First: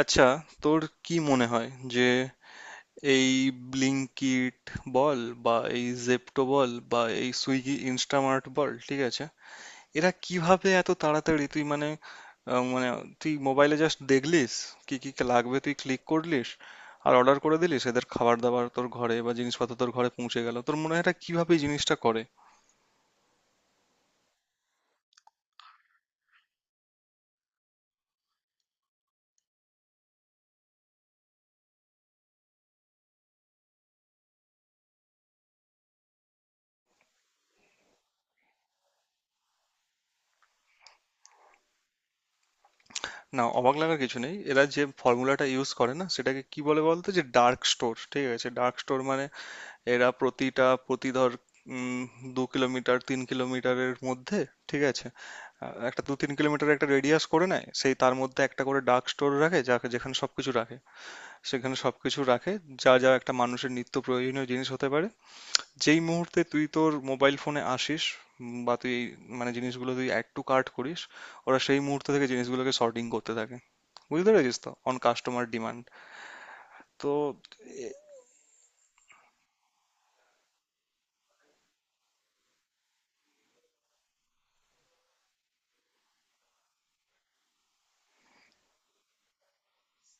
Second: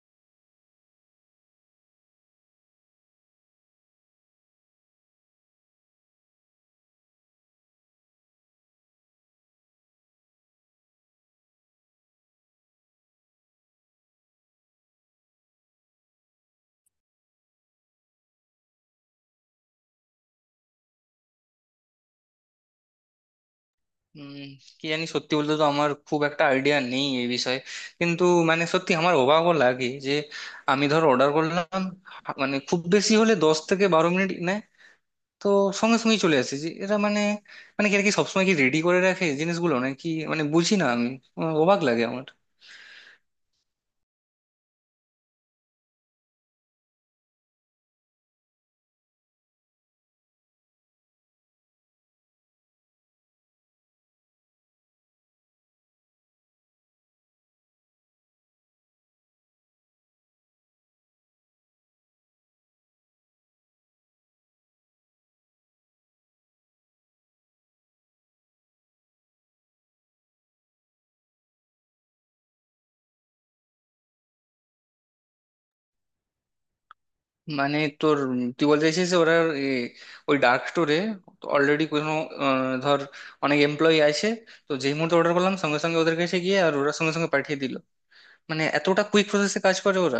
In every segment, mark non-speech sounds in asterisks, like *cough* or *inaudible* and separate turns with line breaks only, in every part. আচ্ছা, তোর কি মনে হয় যে এই ব্লিঙ্কিট বল বা এই জেপ্টো বল বা এই সুইগি ইনস্টামার্ট বল, ঠিক আছে, এরা কিভাবে এত তাড়াতাড়ি তুই মানে আহ, মানে তুই মোবাইলে জাস্ট দেখলিস কি কি লাগবে, তুই ক্লিক করলিস আর অর্ডার করে দিলিস, এদের খাবার দাবার তোর ঘরে বা জিনিসপত্র তোর ঘরে পৌঁছে গেল? তোর মনে হয় এরা কিভাবে এই জিনিসটা করে?
উম, কি জানি, সত্যি বলতে তো আমার খুব একটা আইডিয়া নেই এই বিষয়ে। কিন্তু মানে সত্যি আমার অবাকও লাগে যে আমি ধর অর্ডার করলাম, মানে খুব বেশি হলে 10 থেকে 12 মিনিট নেয়। তো সঙ্গে সঙ্গেই চলে আসে, যে এরা মানে, মানে কি আর কি সবসময় কি রেডি করে রাখে জিনিসগুলো নাকি? মানে বুঝি না আমি, আমার অবাক লাগে আমার।
না, অবাক লাগার কিছু নেই। এরা যে ফর্মুলাটা ইউজ করে না, সেটাকে কি বলে বলতো? যে ডার্ক স্টোর, ঠিক আছে? ডার্ক স্টোর মানে এরা প্রতি ধর, উম, 2 কিলোমিটার 3 কিলোমিটারের মধ্যে, ঠিক আছে, একটা 2-3 কিলোমিটার একটা রেডিয়াস করে নেয়, সেই তার মধ্যে একটা করে ডার্ক স্টোর রাখে, যেখানে সবকিছু রাখে। সেখানে সবকিছু রাখে যা যা একটা মানুষের নিত্য প্রয়োজনীয় জিনিস হতে পারে। যেই মুহূর্তে তুই তোর মোবাইল ফোনে আসিস, বা তুই এই মানে জিনিসগুলো তুই অ্যাড টু কার্ট করিস, ওরা সেই মুহূর্ত থেকে জিনিসগুলোকে সর্টিং করতে থাকে। বুঝতে পেরেছিস তো? On customer demand. তো
মানে তোর তুই বলতে চাইছিস যে ওরা এ, ওই ডার্ক স্টোরে অলরেডি কোনো ধর অনেক এমপ্লয়ি আছে, তো যেই মুহূর্তে অর্ডার করলাম সঙ্গে সঙ্গে ওদের কাছে গিয়ে আর ওরা সঙ্গে সঙ্গে পাঠিয়ে দিল? মানে এতটা কুইক প্রসেসে কাজ করে ওরা?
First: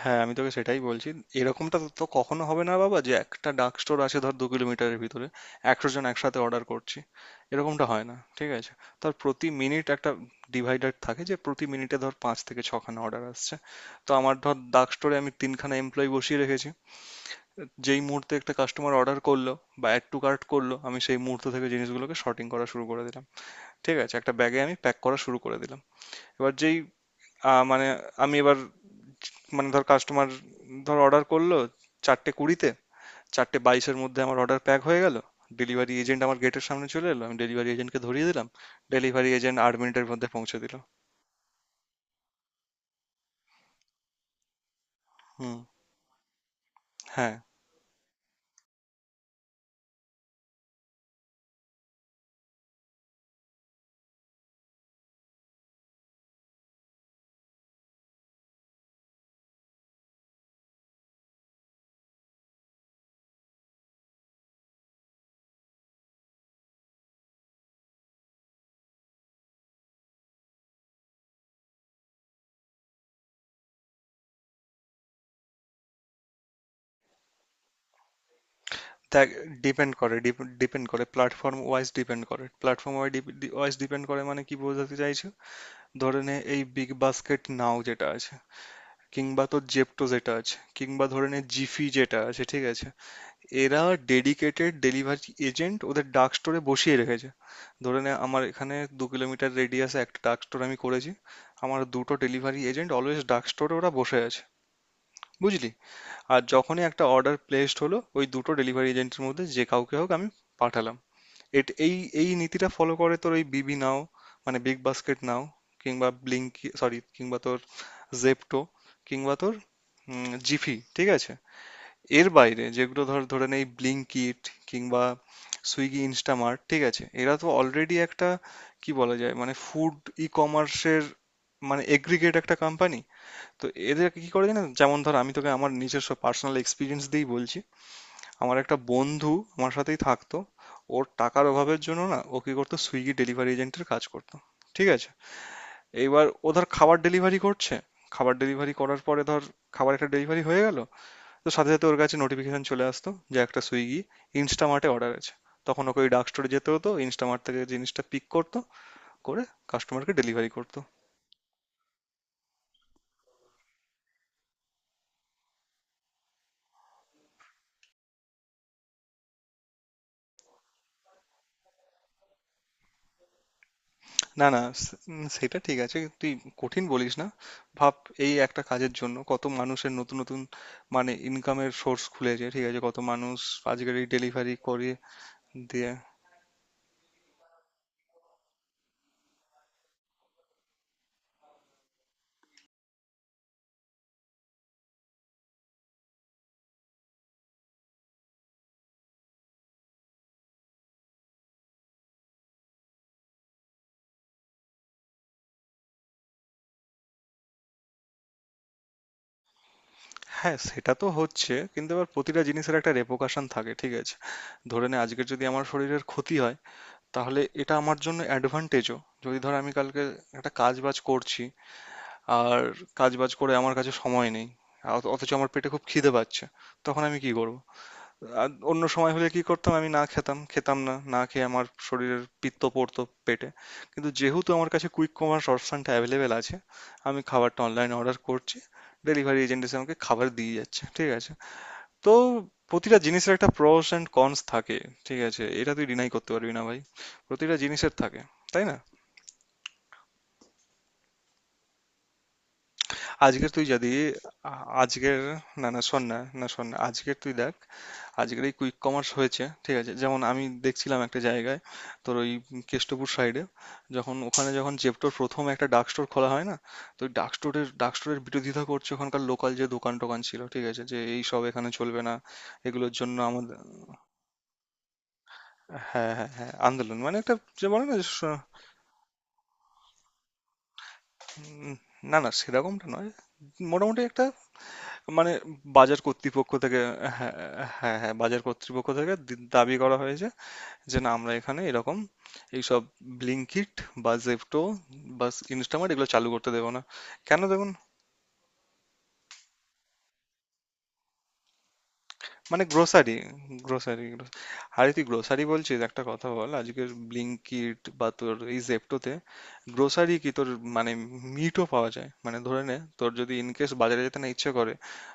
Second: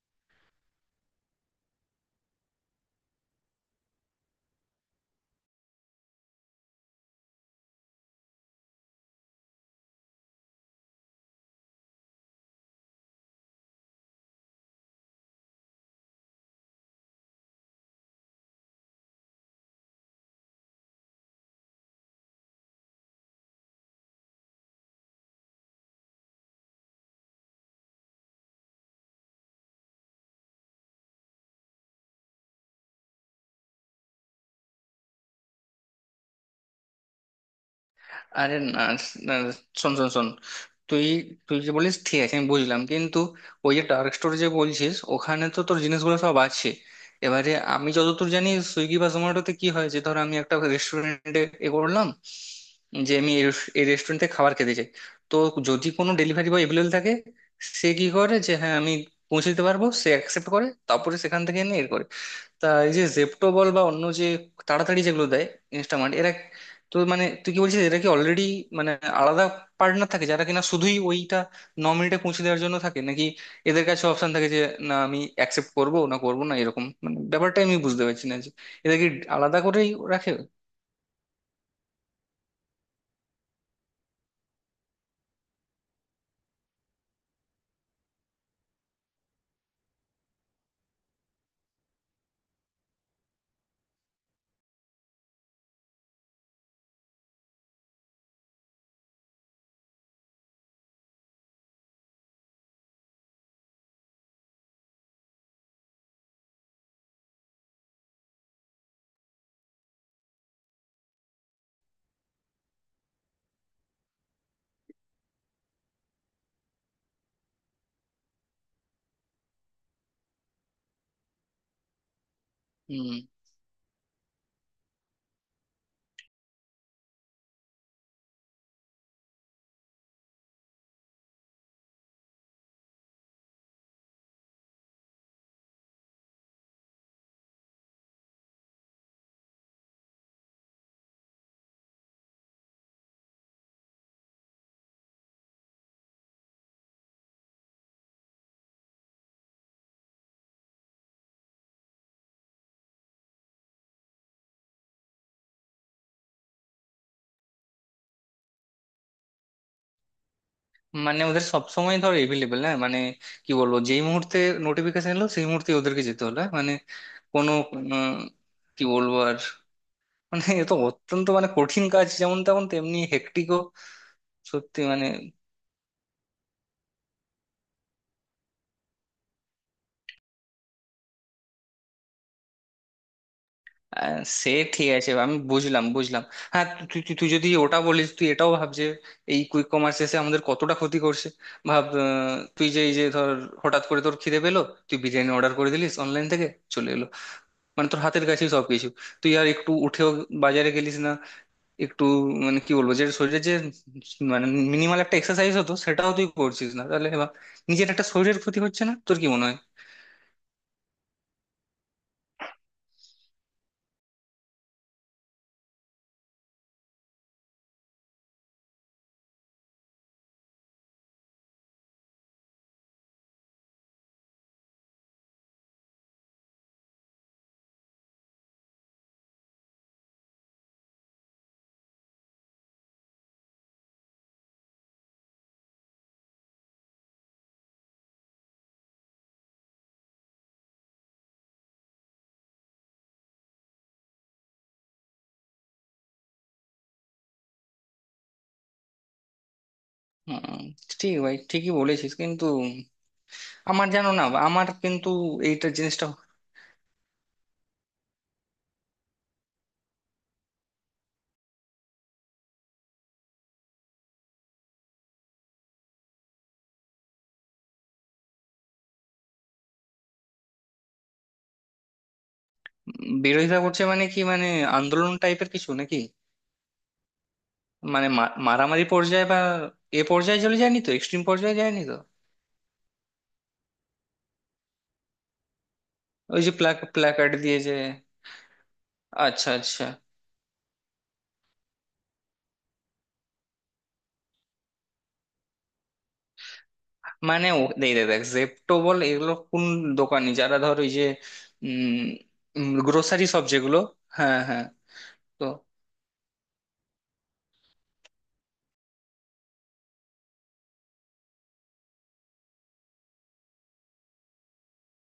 হ্যাঁ, আমি তোকে সেটাই বলছি। এরকমটা তো তো কখনো হবে না বাবা, যে একটা ডার্ক স্টোর আছে ধর 2 কিলোমিটারের ভিতরে, 100 জন একসাথে অর্ডার করছি, এরকমটা হয় না, ঠিক আছে? তার প্রতি মিনিট একটা ডিভাইডার থাকে, যে প্রতি মিনিটে ধর 5 থেকে 6 খানা অর্ডার আসছে। তো আমার ধর ডার্ক স্টোরে আমি 3 খানা এমপ্লয়ি বসিয়ে রেখেছি। যেই মুহূর্তে একটা কাস্টমার অর্ডার করলো বা অ্যাড টু কার্ট করলো, আমি সেই মুহূর্ত থেকে জিনিসগুলোকে শর্টিং করা শুরু করে দিলাম, ঠিক আছে, একটা ব্যাগে আমি প্যাক করা শুরু করে দিলাম। এবার যেই আহ, মানে আমি এবার মানে ধর কাস্টমার ধর অর্ডার করলো 4:20-এ, 4:22-এর মধ্যে আমার অর্ডার প্যাক হয়ে গেল, ডেলিভারি এজেন্ট আমার গেটের সামনে চলে এলো, আমি ডেলিভারি এজেন্টকে ধরিয়ে দিলাম,
আরে না,
ডেলিভারি
না,
এজেন্ট আট
শোন শোন
মিনিটের
শোন।
মধ্যে পৌঁছে দিল।
তুই তুই যে বলিস ঠিক আছে, আমি বুঝলাম, কিন্তু ওই যে ডার্ক স্টোর যে বলছিস, ওখানে
হুম।
তো তোর জিনিসগুলো সব আছে।
হ্যাঁ।
এবারে আমি যতদূর জানি সুইগি বা জোম্যাটোতে কি হয়, যে ধর আমি একটা রেস্টুরেন্টে এ করলাম যে আমি এই এই রেস্টুরেন্টে খাবার খেতে চাই। তো যদি কোনো ডেলিভারি বয় এভেলেবেল থাকে, সে কি করে যে, হ্যাঁ আমি পৌঁছে দিতে পারবো, সে অ্যাকসেপ্ট করে তারপরে সেখান থেকে এনে এর করে। তা এই যে জেপ্টো বল বা অন্য যে তাড়াতাড়ি যেগুলো দেয়, ইনস্টামার্ট, এরা তো মানে তুই কি বলছিস, এরা কি অলরেডি মানে আলাদা পার্টনার থাকে যারা কিনা শুধুই ওইটা 9 মিনিটে পৌঁছে দেওয়ার জন্য থাকে নাকি? এদের কাছে অপশন থাকে যে না আমি অ্যাকসেপ্ট করবো না, করবো না, এরকম? মানে ব্যাপারটা আমি বুঝতে পারছি না যে এদের কি
দেখ,
আলাদা করেই
ডিপেন্ড করে।
রাখে।
ডিপেন্ড করে প্ল্যাটফর্ম ওয়াইজ। ডিপেন্ড করে প্ল্যাটফর্ম ওয়াইজ। ডিপেন্ড করে মানে কি বোঝাতে চাইছো? ধরে নে এই বিগ বাস্কেট নাও যেটা আছে, কিংবা তোর জেপটো যেটা আছে, কিংবা ধরে নে জিফি যেটা আছে, ঠিক আছে, এরা ডেডিকেটেড ডেলিভারি এজেন্ট ওদের ডার্ক স্টোরে বসিয়ে রেখেছে। ধরে নে আমার এখানে 2 কিলোমিটার রেডিয়াসে একটা ডার্ক স্টোর আমি করেছি, আমার দুটো ডেলিভারি এজেন্ট অলওয়েজ ডার্ক স্টোরে ওরা বসে আছে, বুঝলি? আর যখনই একটা অর্ডার প্লেসড হলো, ওই দুটো ডেলিভারি এজেন্টের মধ্যে যে কাউকে হোক আমি পাঠালাম। এট এই এই নীতিটা ফলো করে তোর ওই বিবি নাও, মানে বিগ বাস্কেট নাও, কিংবা ব্লিঙ্কি সরি, কিংবা তোর জেপ্টো, কিংবা তোর জিফি, ঠিক আছে? এর বাইরে যেগুলো
হুম।
ধর, ধরে নে এই ব্লিঙ্কিট কিংবা সুইগি ইনস্টামার্ট, ঠিক আছে, এরা তো অলরেডি একটা কি বলা যায় মানে ফুড ই কমার্সের মানে এগ্রিগেট একটা কোম্পানি। তো এদের কি করে জানেন, যেমন ধর আমি তোকে আমার নিজস্ব পার্সোনাল এক্সপিরিয়েন্স দিয়েই বলছি। আমার একটা বন্ধু আমার সাথেই থাকতো, ওর টাকার অভাবের জন্য না ও কি করতো, সুইগি ডেলিভারি এজেন্টের কাজ করতো, ঠিক আছে? এইবার ও ধর খাবার ডেলিভারি করছে, খাবার ডেলিভারি করার পরে ধর খাবার একটা ডেলিভারি হয়ে গেল, তো সাথে সাথে ওর কাছে নোটিফিকেশন চলে আসতো যে একটা সুইগি ইনস্টামার্টে অর্ডার আছে, তখন ওকে ওই ডার্ক স্টোরে যেতে হতো, ইনস্টামার্ট থেকে জিনিসটা পিক করতো করে কাস্টমারকে ডেলিভারি করতো।
মানে ওদের সব সময় ধর এভেলেবেল, না মানে কি বলবো, যেই মুহূর্তে নোটিফিকেশন এলো সেই মুহূর্তে ওদেরকে যেতে হলো হ্যাঁ? মানে কোনো উম, কি বলবো আর, মানে এ তো অত্যন্ত মানে কঠিন কাজ, যেমন তেমন তেমনি হেক্টিকও।
না না,
সত্যি মানে।
সেটা ঠিক আছে, তুই কঠিন বলিস না। ভাব, এই একটা কাজের জন্য কত মানুষের নতুন নতুন মানে ইনকামের সোর্স খুলেছে, ঠিক আছে, কত মানুষ আজকের এই
সে
ডেলিভারি
ঠিক
করে
আছে, আমি বুঝলাম
দিয়ে।
বুঝলাম। হ্যাঁ, তু- তুই তুই তুই যদি ওটা বলিস, তুই এটাও ভাব যে এই কুইক কমার্স এসে আমাদের কতটা ক্ষতি করছে। ভাব তুই যে এই যে ধর, হঠাৎ করে তোর খিদে পেলো, তুই বিরিয়ানি অর্ডার করে দিলিস অনলাইন থেকে, চলে এলো। মানে তোর হাতের কাছেই সবকিছু, তুই আর একটু উঠেও বাজারে গেলিস না, একটু মানে কি বলবো, যে শরীরের যে মানে মিনিমাল একটা এক্সারসাইজ হতো, সেটাও তুই করছিস না। তাহলে এবার নিজের একটা শরীরের ক্ষতি হচ্ছে না, তোর কি মনে হয়?
হ্যাঁ সেটা তো হচ্ছে, কিন্তু এবার প্রতিটা জিনিসের একটা রেপোকাশন থাকে, ঠিক আছে? ধরে নে আজকের যদি আমার শরীরের ক্ষতি হয়, তাহলে এটা আমার জন্য অ্যাডভান্টেজও। যদি ধর আমি কালকে একটা কাজ বাজ করছি, আর কাজ বাজ করে আমার কাছে সময় নেই, অথচ আমার পেটে খুব খিদে পাচ্ছে, তখন আমি কি করব? আর অন্য সময় হলে কি করতাম? আমি না খেতাম, খেতাম না, না খেয়ে আমার শরীরের পিত্ত পড়তো পেটে। কিন্তু যেহেতু আমার কাছে কুইক কমার্স অপশনটা অ্যাভেলেবেল আছে, আমি খাবারটা অনলাইন অর্ডার করছি, ডেলিভারি এজেন্ট এসে আমাকে খাবার দিয়ে যাচ্ছে, ঠিক আছে? তো প্রতিটা জিনিসের একটা প্রোস এন্ড কনস থাকে, ঠিক আছে, এটা তুই ডিনাই করতে পারবি না ভাই, প্রতিটা জিনিসের থাকে, তাই না?
হুম। ঠিক ভাই, ঠিকই বলেছিস, কিন্তু
আজকে তুই
আমার
যদি
জানো না আমার কিন্তু
আজকের,
এইটা
না না
জিনিসটা।
শোন না, না শোন না, আজকের তুই দেখ, আজকের এই কুইক কমার্স হয়েছে, ঠিক আছে, যেমন আমি দেখছিলাম একটা জায়গায়, তোর ওই কেষ্টপুর সাইডে, যখন ওখানে যখন জেপ্টোর প্রথম একটা ডার্ক স্টোর খোলা হয় না, তো ওই ডার্ক স্টোরের বিরোধিতা করছে ওখানকার লোকাল যে দোকান টোকান ছিল, ঠিক আছে, যে এই সব এখানে চলবে না, এগুলোর জন্য
বিরোধিতা
আমাদের।
করছে মানে কি মানে, আন্দোলন টাইপের কিছু নাকি?
হ্যাঁ হ্যাঁ হ্যাঁ, আন্দোলন মানে একটা, যে বলে না
মানে
যে
মারামারি পর্যায়ে বা এ পর্যায়ে চলে যায়নি তো, এক্সট্রিম পর্যায়ে
উম,
যায়নি তো?
না না, সেরকমটা নয়, মোটামুটি একটা মানে বাজার
ওই যে
কর্তৃপক্ষ থেকে।
প্ল্যাকার্ড
হ্যাঁ
দিয়ে যে।
হ্যাঁ হ্যাঁ, বাজার কর্তৃপক্ষ থেকে
আচ্ছা,
দাবি
আচ্ছা।
করা হয়েছে যে না, আমরা এখানে এরকম এইসব ব্লিঙ্কিট বা জেপ্টো বা ইনস্টামার্ট এগুলো চালু করতে দেবো না। কেন
মানে ও
দেখুন,
দেখ দেখ দেখ, জেপ্টো বল এগুলো কোন দোকানি, যারা ধর ওই যে উম
মানে গ্রোসারি,
গ্রোসারি সব যেগুলো।
গ্রোসারি,
হ্যাঁ, হ্যাঁ।
আরে তুই
তো
গ্রোসারি বলছিস? একটা কথা বল, আজকের ব্লিঙ্কিট বা তোর এই জেপ্টোতে গ্রোসারি কি তোর মানে মিটও পাওয়া যায়। মানে ধরে নে তোর যদি ইনকেস বাজারে যেতে না ইচ্ছে করে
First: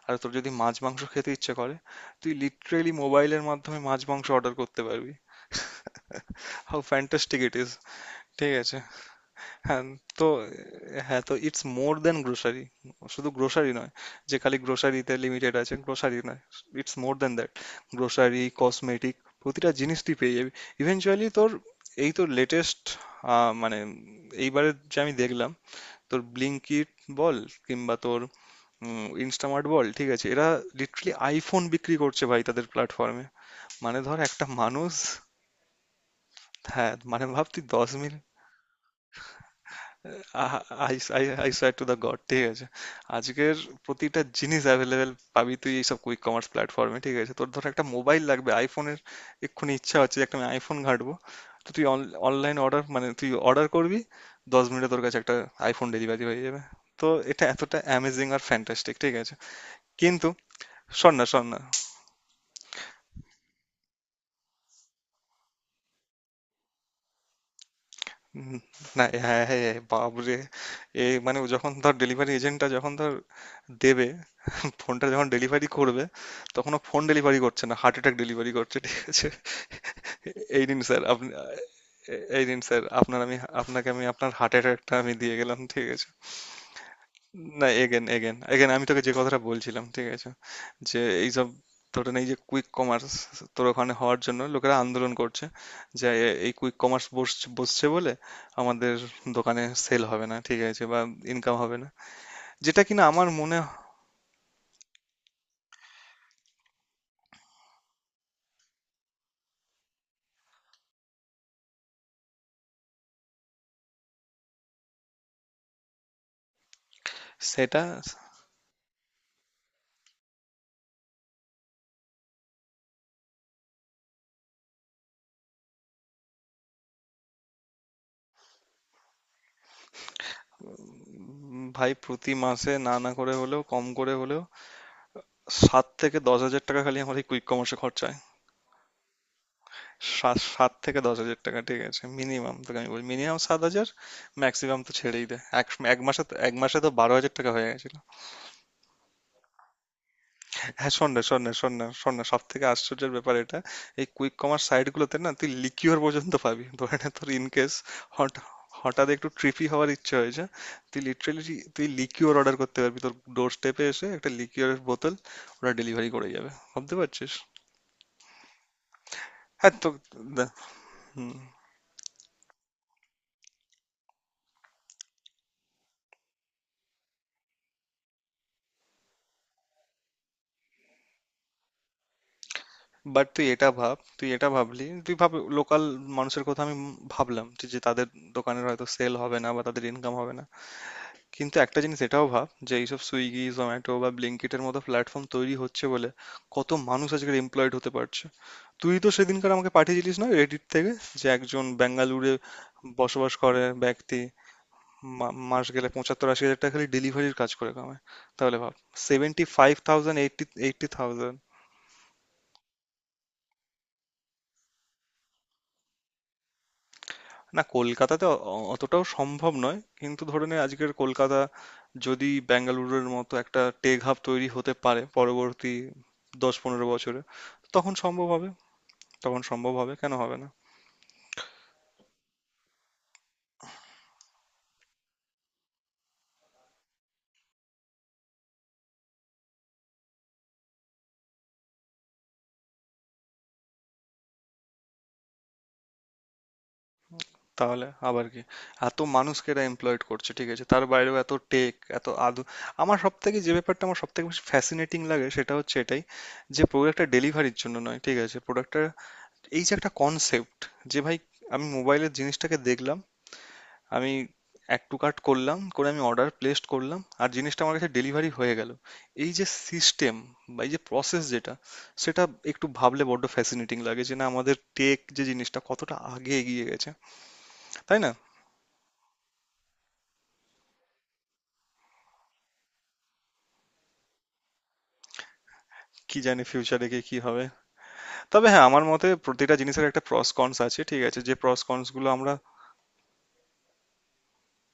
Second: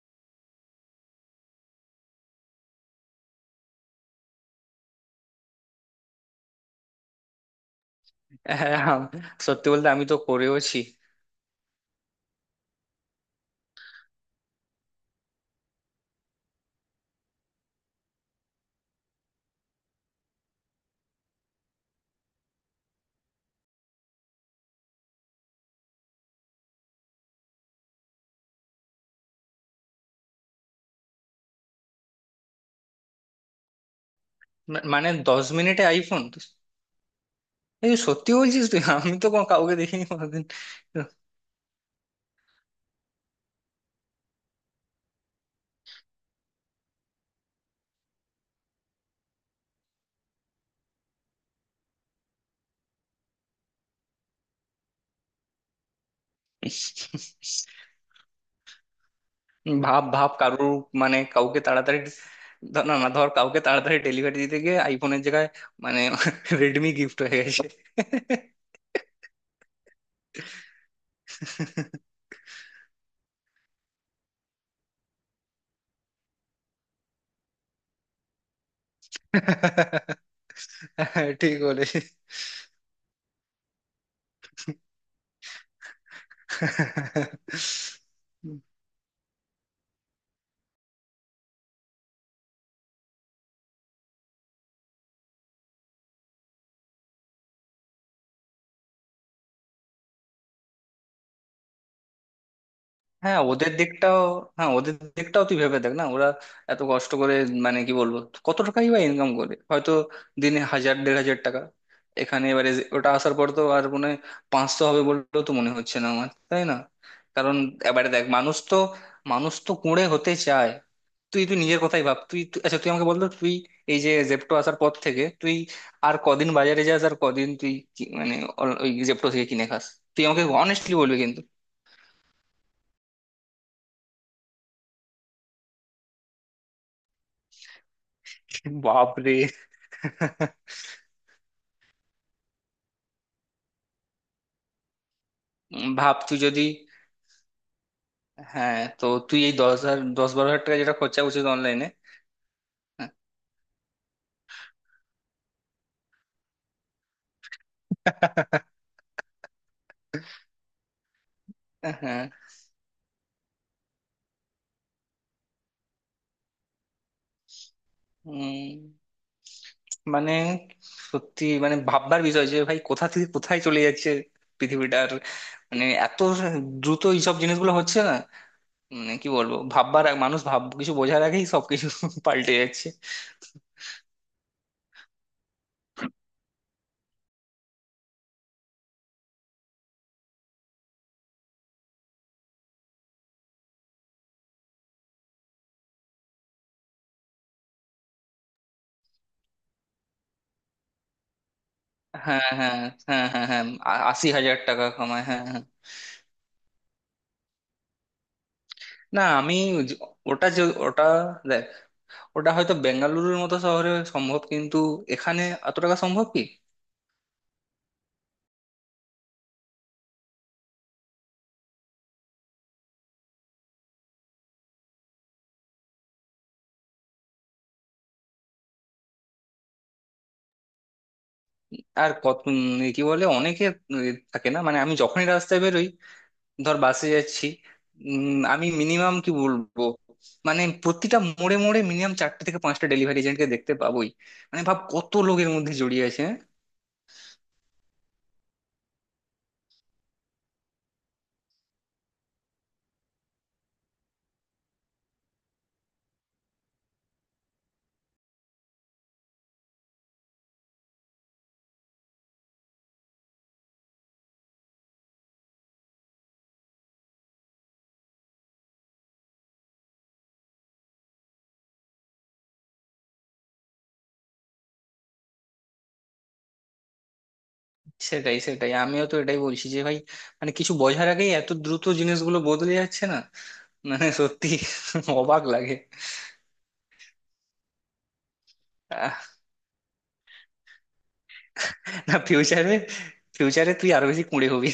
আর তোর যদি মাছ মাংস খেতে ইচ্ছে করে, তুই লিটারেলি মোবাইলের মাধ্যমে মাছ মাংস অর্ডার করতে পারবি। *laughs* How fantastic it is! ঠিক
হ্যাঁ,
আছে?
হ্যাঁ, সত্যি
হ্যাঁ
বলতে আমি তো
তো,
করেওছি।
হ্যাঁ তো ইটস মোর দ্যান গ্রোসারি, শুধু গ্রোসারি নয়, যে খালি গ্রোসারিতে লিমিটেড আছে, গ্রোসারি নয়, it's more than that. Grocery, cosmetic, প্রতিটা জিনিস তুই পেয়ে যাবি। ইভেনচুয়ালি তোর এই তো লেটেস্ট মানে এইবারে যে আমি দেখলাম, তোর ব্লিঙ্কিট বল কিংবা তোর ইনস্টামার্ট বল, ঠিক আছে, এরা লিটারালি আইফোন বিক্রি করছে ভাই তাদের প্ল্যাটফর্মে। মানে ধর একটা মানুষ,
মানে 10 মিনিটে আইফোন?
হ্যাঁ মানে ভাব তুই দশ
এই
মিনিট
সত্যি বলছিস তুই? আমি তো কোনো কাউকে দেখিনি কোনোদিন।
I I I swear to the God, ঠিক আছে? আজকের প্রতিটা জিনিস অ্যাভেলেবেল পাবি তুই এইসব কুইক কমার্স প্ল্যাটফর্মে, ঠিক আছে? তোর ধর একটা মোবাইল লাগবে আইফোনের, এক্ষুনি ইচ্ছা হচ্ছে যে একটা আমি আইফোন ঘাঁটবো, তো তুই অনলাইন অর্ডার মানে তুই অর্ডার করবি, 10 মিনিটে তোর কাছে একটা আইফোন ডেলিভারি হয়ে যাবে। তো এটা এতটা অ্যামেজিং আর ফ্যান্টাস্টিক, ঠিক আছে?
ভাব
কিন্তু
ভাব কারুর,
শোন
মানে
না, শোন না,
কাউকে তাড়াতাড়ি, না না ধর, কাউকে তাড়াতাড়ি ডেলিভারি দিতে গিয়ে আইফোনের জায়গায় মানে রেডমি গিফট হয়ে গেছে।
উম, না হ্যাঁ হ্যাঁ, বাবরে! এ মানে ও যখন ধর ডেলিভারি এজেন্টটা যখন ধর দেবে, ফোনটা যখন ডেলিভারি করবে, তখন ও ফোন ডেলিভারি করছে না, হার্ট অ্যাটাক ডেলিভারি করছে, ঠিক আছে? এই নিন স্যার, আপনি,
ঠিক বলেছিস।
এই নিন স্যার আপনার, আমি আপনাকে, আমি আপনার হার্ট অ্যাটাকটা আমি দিয়ে গেলাম, ঠিক আছে? না, এগেন এগেন এগেন, আমি তোকে যে কথাটা বলছিলাম, ঠিক আছে, যে এইসব ধরেন এই যে কুইক কমার্স তোর ওখানে হওয়ার জন্য লোকেরা আন্দোলন করছে, যে এই কুইক কমার্স বসছে বলে আমাদের দোকানে সেল হবে না, ঠিক আছে, বা ইনকাম হবে না, যেটা কিনা আমার
হ্যাঁ,
মনে
ওদের দিকটাও, হ্যাঁ ওদের দিকটাও তুই ভেবে দেখ না। ওরা এত কষ্ট করে মানে কি বলবো, কত টাকাই বা ইনকাম করে, হয়তো দিনে 1000 দেড় হাজার টাকা। এখানে এবারে ওটা আসার পর তো আর মনে হয় 500 হবে বললেও তো মনে হচ্ছে না আমার, তাই না? কারণ
সেটা।
এবারে দেখ মানুষ তো, মানুষ তো কুঁড়ে হতে চায়। তুই তুই নিজের কথাই ভাব, তুই তুই- আচ্ছা তুই আমাকে বলতো, তুই এই যে জেপ্টো আসার পর থেকে তুই আর কদিন বাজারে যাস, আর কদিন তুই মানে ওই জেপ্টো থেকে কিনে খাস? তুই আমাকে অনেস্টলি বলবি কিন্তু।
ভাই প্রতি মাসে না না করে হলেও, কম করে হলেও 7,000 থেকে 10,000 টাকা খালি আমার এই কুইক কমার্সে খরচা হয়।
বাপরে।
সাত সাত থেকে দশ হাজার টাকা, ঠিক আছে, মিনিমাম তোকে আমি বলি মিনিমাম 7,000, ম্যাক্সিমাম তো ছেড়েই দেয়। এক এক
ভাব
মাসে তো-
তুই
এক
যদি।
মাসে তো 12,000 টাকা হয়ে গেছিল।
হ্যাঁ, তো তুই এই 10 হাজার 10 12 হাজার টাকা
হ্যাঁ
যেটা
শোন
খরচা
না শোন
উচিত
না শোন না
অনলাইনে।
শোন না, সব থেকে আশ্চর্যের ব্যাপার এটা, এই কুইক কমার্স সাইট গুলোতে না তুই লিকিউর পর্যন্ত পাবি। ধরে নে তোর ইন কেস হঠাৎ একটু ট্রিপি হওয়ার ইচ্ছে হয়েছে, তুই লিটারেলি তুই
হ্যাঁ হ্যাঁ।
লিকিউর অর্ডার করতে পারবি, তোর ডোর স্টেপে এসে একটা লিকিউরের বোতল ওরা ডেলিভারি করে যাবে, ভাবতে পারছিস?
উম,
হ্যাঁ তো
মানে
দে- হুম।
সত্যি মানে ভাববার বিষয় যে ভাই, কোথা থেকে কোথায় চলে যাচ্ছে পৃথিবীটার। মানে এত দ্রুত এইসব জিনিসগুলো হচ্ছে না, মানে কি বলবো ভাববার মানুষ ভাব কিছু বোঝার আগেই সবকিছু *laughs* পাল্টে যাচ্ছে।
বাট তুই এটা ভাব, তুই এটা ভাবলি, তুই ভাব লোকাল মানুষের কথা আমি ভাবলাম, যে যে তাদের দোকানের হয়তো সেল হবে না বা তাদের ইনকাম হবে না, কিন্তু একটা জিনিস এটাও ভাব, যে এইসব সুইগি জোম্যাটো বা ব্লিঙ্কিটের মতো প্ল্যাটফর্ম তৈরি হচ্ছে বলে কত মানুষ আজকাল এমপ্লয়েড হতে পারছে। তুই তো সেদিনকার আমাকে পাঠিয়েছিলিস না রেডিট থেকে, যে একজন বেঙ্গালুরে
হ্যাঁ, হ্যাঁ, হ্যাঁ,
বসবাস
হ্যাঁ, হ্যাঁ।
করে ব্যক্তি
80 হাজার টাকা কামায়, হ্যাঁ হ্যাঁ।
মাস গেলে 75,000-80,000 টাকা খালি ডেলিভারির কাজ করে কামায়। তাহলে ভাব,
না
সেভেন্টি
আমি
ফাইভ
জ-
থাউজেন্ড এইটটি
ওটা যে,
এইটটি
ওটা
থাউজেন্ড।
দেখ, ওটা হয়তো বেঙ্গালুরুর মতো শহরে সম্ভব, কিন্তু এখানে এত টাকা সম্ভব কি?
না কলকাতাতে অতটাও সম্ভব নয়, কিন্তু ধরে নে আজকের কলকাতা যদি বেঙ্গালুরুর মতো একটা টেক হাব তৈরি হতে পারে পরবর্তী 10-15 বছরে, তখন সম্ভব হবে। তখন সম্ভব হবে, কেন হবে না?
আর কত কি বলে অনেকে, উম, থাকে না মানে, আমি যখনই রাস্তায় বেরোই, ধর বাসে যাচ্ছি, আমি মিনিমাম কি বলবো, মানে প্রতিটা মোড়ে মোড়ে মিনিমাম 4টে থেকে 5টা ডেলিভারি এজেন্টকে দেখতে পাবোই। মানে ভাব কত লোকের মধ্যে জড়িয়ে আছে, হ্যাঁ?
তাহলে আবার কি? এত মানুষকে এরা এমপ্লয়েড করছে, ঠিক আছে, তার বাইরেও এত টেক এত আধু। আমার সব থেকে যে ব্যাপারটা, আমার সব থেকে বেশি ফ্যাসিনেটিং লাগে সেটা হচ্ছে এটাই, যে প্রোডাক্টটা ডেলিভারির জন্য নয়, ঠিক আছে, প্রোডাক্টটা এই যে একটা কনসেপ্ট, যে ভাই আমি মোবাইলের জিনিসটাকে দেখলাম, আমি অ্যাড টু কার্ট করলাম, করে আমি অর্ডার প্লেসড করলাম, আর জিনিসটা আমার কাছে ডেলিভারি হয়ে গেল। এই যে সিস্টেম বা এই যে প্রসেস যেটা, সেটা একটু ভাবলে বড্ড ফ্যাসিনেটিং লাগে, যে না আমাদের টেক যে জিনিসটা কতটা আগে এগিয়ে গেছে, তাই না?
সেটাই, সেটাই, আমিও তো এটাই বলছি যে ভাই, মানে কিছু বোঝার আগেই এত দ্রুত জিনিসগুলো বদলে যাচ্ছে না, মানে সত্যি *laughs* অবাক লাগে।
কি জানি ফিউচারে গিয়ে কি হবে। তবে হ্যাঁ, আমার মতে প্রতিটা জিনিসের একটা প্রস কনস আছে, ঠিক আছে, যে প্রস কনস গুলো
না,
আমরা।
ফিউচারে, ফিউচারে তুই আরো বেশি কুঁড়ে হবি।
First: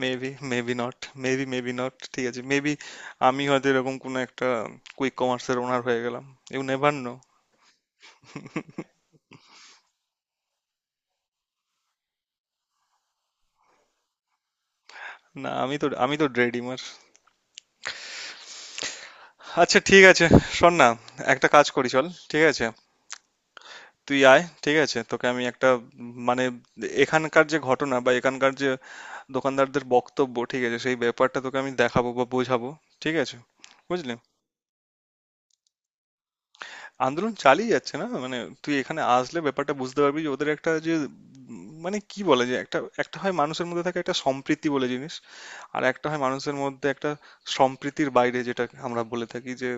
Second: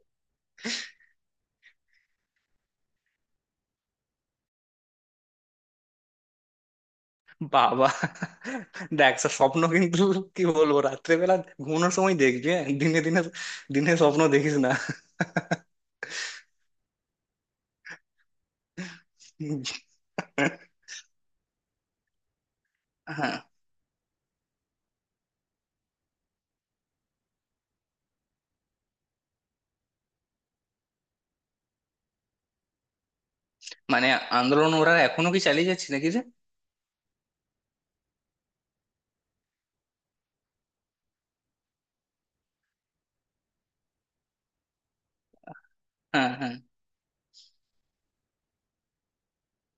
Maybe, maybe not. Maybe, maybe not, ঠিক আছে, মেবি আমি হয়তো এরকম কোনো একটা কুইক কমার্সের ওনার হয়ে গেলাম, ইউ নেভার নো।
বাবা, দেখ সব স্বপ্ন কিন্তু, কি বলবো, রাত্রেবেলা ঘুমানোর সময় দেখবি, হ্যাঁ দিনে দিনে, দিনে স্বপ্ন দেখিস না।
না আমি তো, আমি তো ড্রেডিমার। আচ্ছা ঠিক আছে, শোন না, একটা কাজ করি চল, ঠিক আছে?
হ্যাঁ।
তুই আয়, ঠিক আছে, তোকে আমি একটা মানে এখানকার যে ঘটনা বা এখানকার যে দোকানদারদের বক্তব্য, ঠিক আছে, সেই ব্যাপারটা তোকে আমি দেখাবো বা বোঝাবো, ঠিক আছে?
মানে
বুঝলি?
আন্দোলন ওরা এখনো কি চালিয়ে যাচ্ছে নাকি রে?
আন্দোলন চালিয়ে যাচ্ছে না মানে, তুই এখানে আসলে ব্যাপারটা বুঝতে পারবি যে ওদের একটা যে মানে কি বলে যে একটা, একটা হয় মানুষের মধ্যে থাকে একটা সম্প্রীতি বলে জিনিস, আর একটা হয়
হ্যাঁ, হ্যাঁ।
মানুষের মধ্যে একটা সম্প্রীতির বাইরে, যেটা আমরা বলে থাকি যে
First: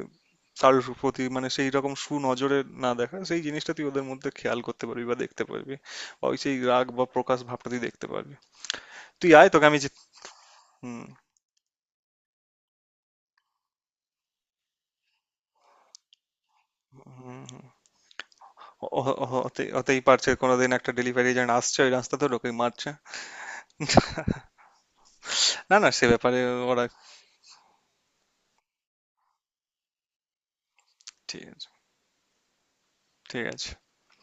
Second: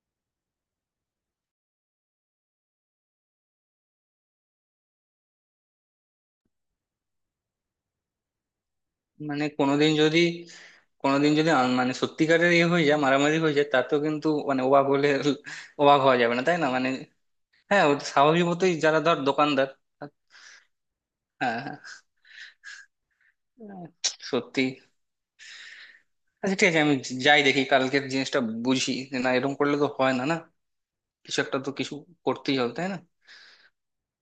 তার প্রতি মানে সেই রকম সুনজরে না দেখা, সেই জিনিসটা তুই ওদের মধ্যে খেয়াল করতে পারবি বা দেখতে পারবি, বা ওই সেই রাগ বা প্রকাশ ভাবটা তুই দেখতে পারবি। তুই
মানে
আয়, তোকে আমি যে।
কোনোদিন যদি,
হুম,
কোনোদিন যদি মানে সত্যিকারের ইয়ে হয়ে যায়, মারামারি হয়ে যায়, তাতেও কিন্তু মানে অবাক হলে, অবাক হওয়া যাবে না তাই না মানে?
হুম। হুম।
হ্যাঁ, ওটা স্বাভাবিক মতোই, যারা ধর দোকানদার।
হতেই
হ্যাঁ
পারছে, কোনোদিন একটা ডেলিভারি এজেন্ট
হ্যাঁ।
আসছে ওই রাস্তা ধরে, ওকে মারছে।
উম, সত্যি।
না না সে ব্যাপারে
আচ্ছা ঠিক আছে,
ওরা,
আমি যাই দেখি কালকের জিনিসটা, বুঝি যে না এরকম করলে তো হয় না, না কিছু
ঠিক
একটা
আছে,
তো কিছু করতেই হবে, তাই না?
ঠিক আছে।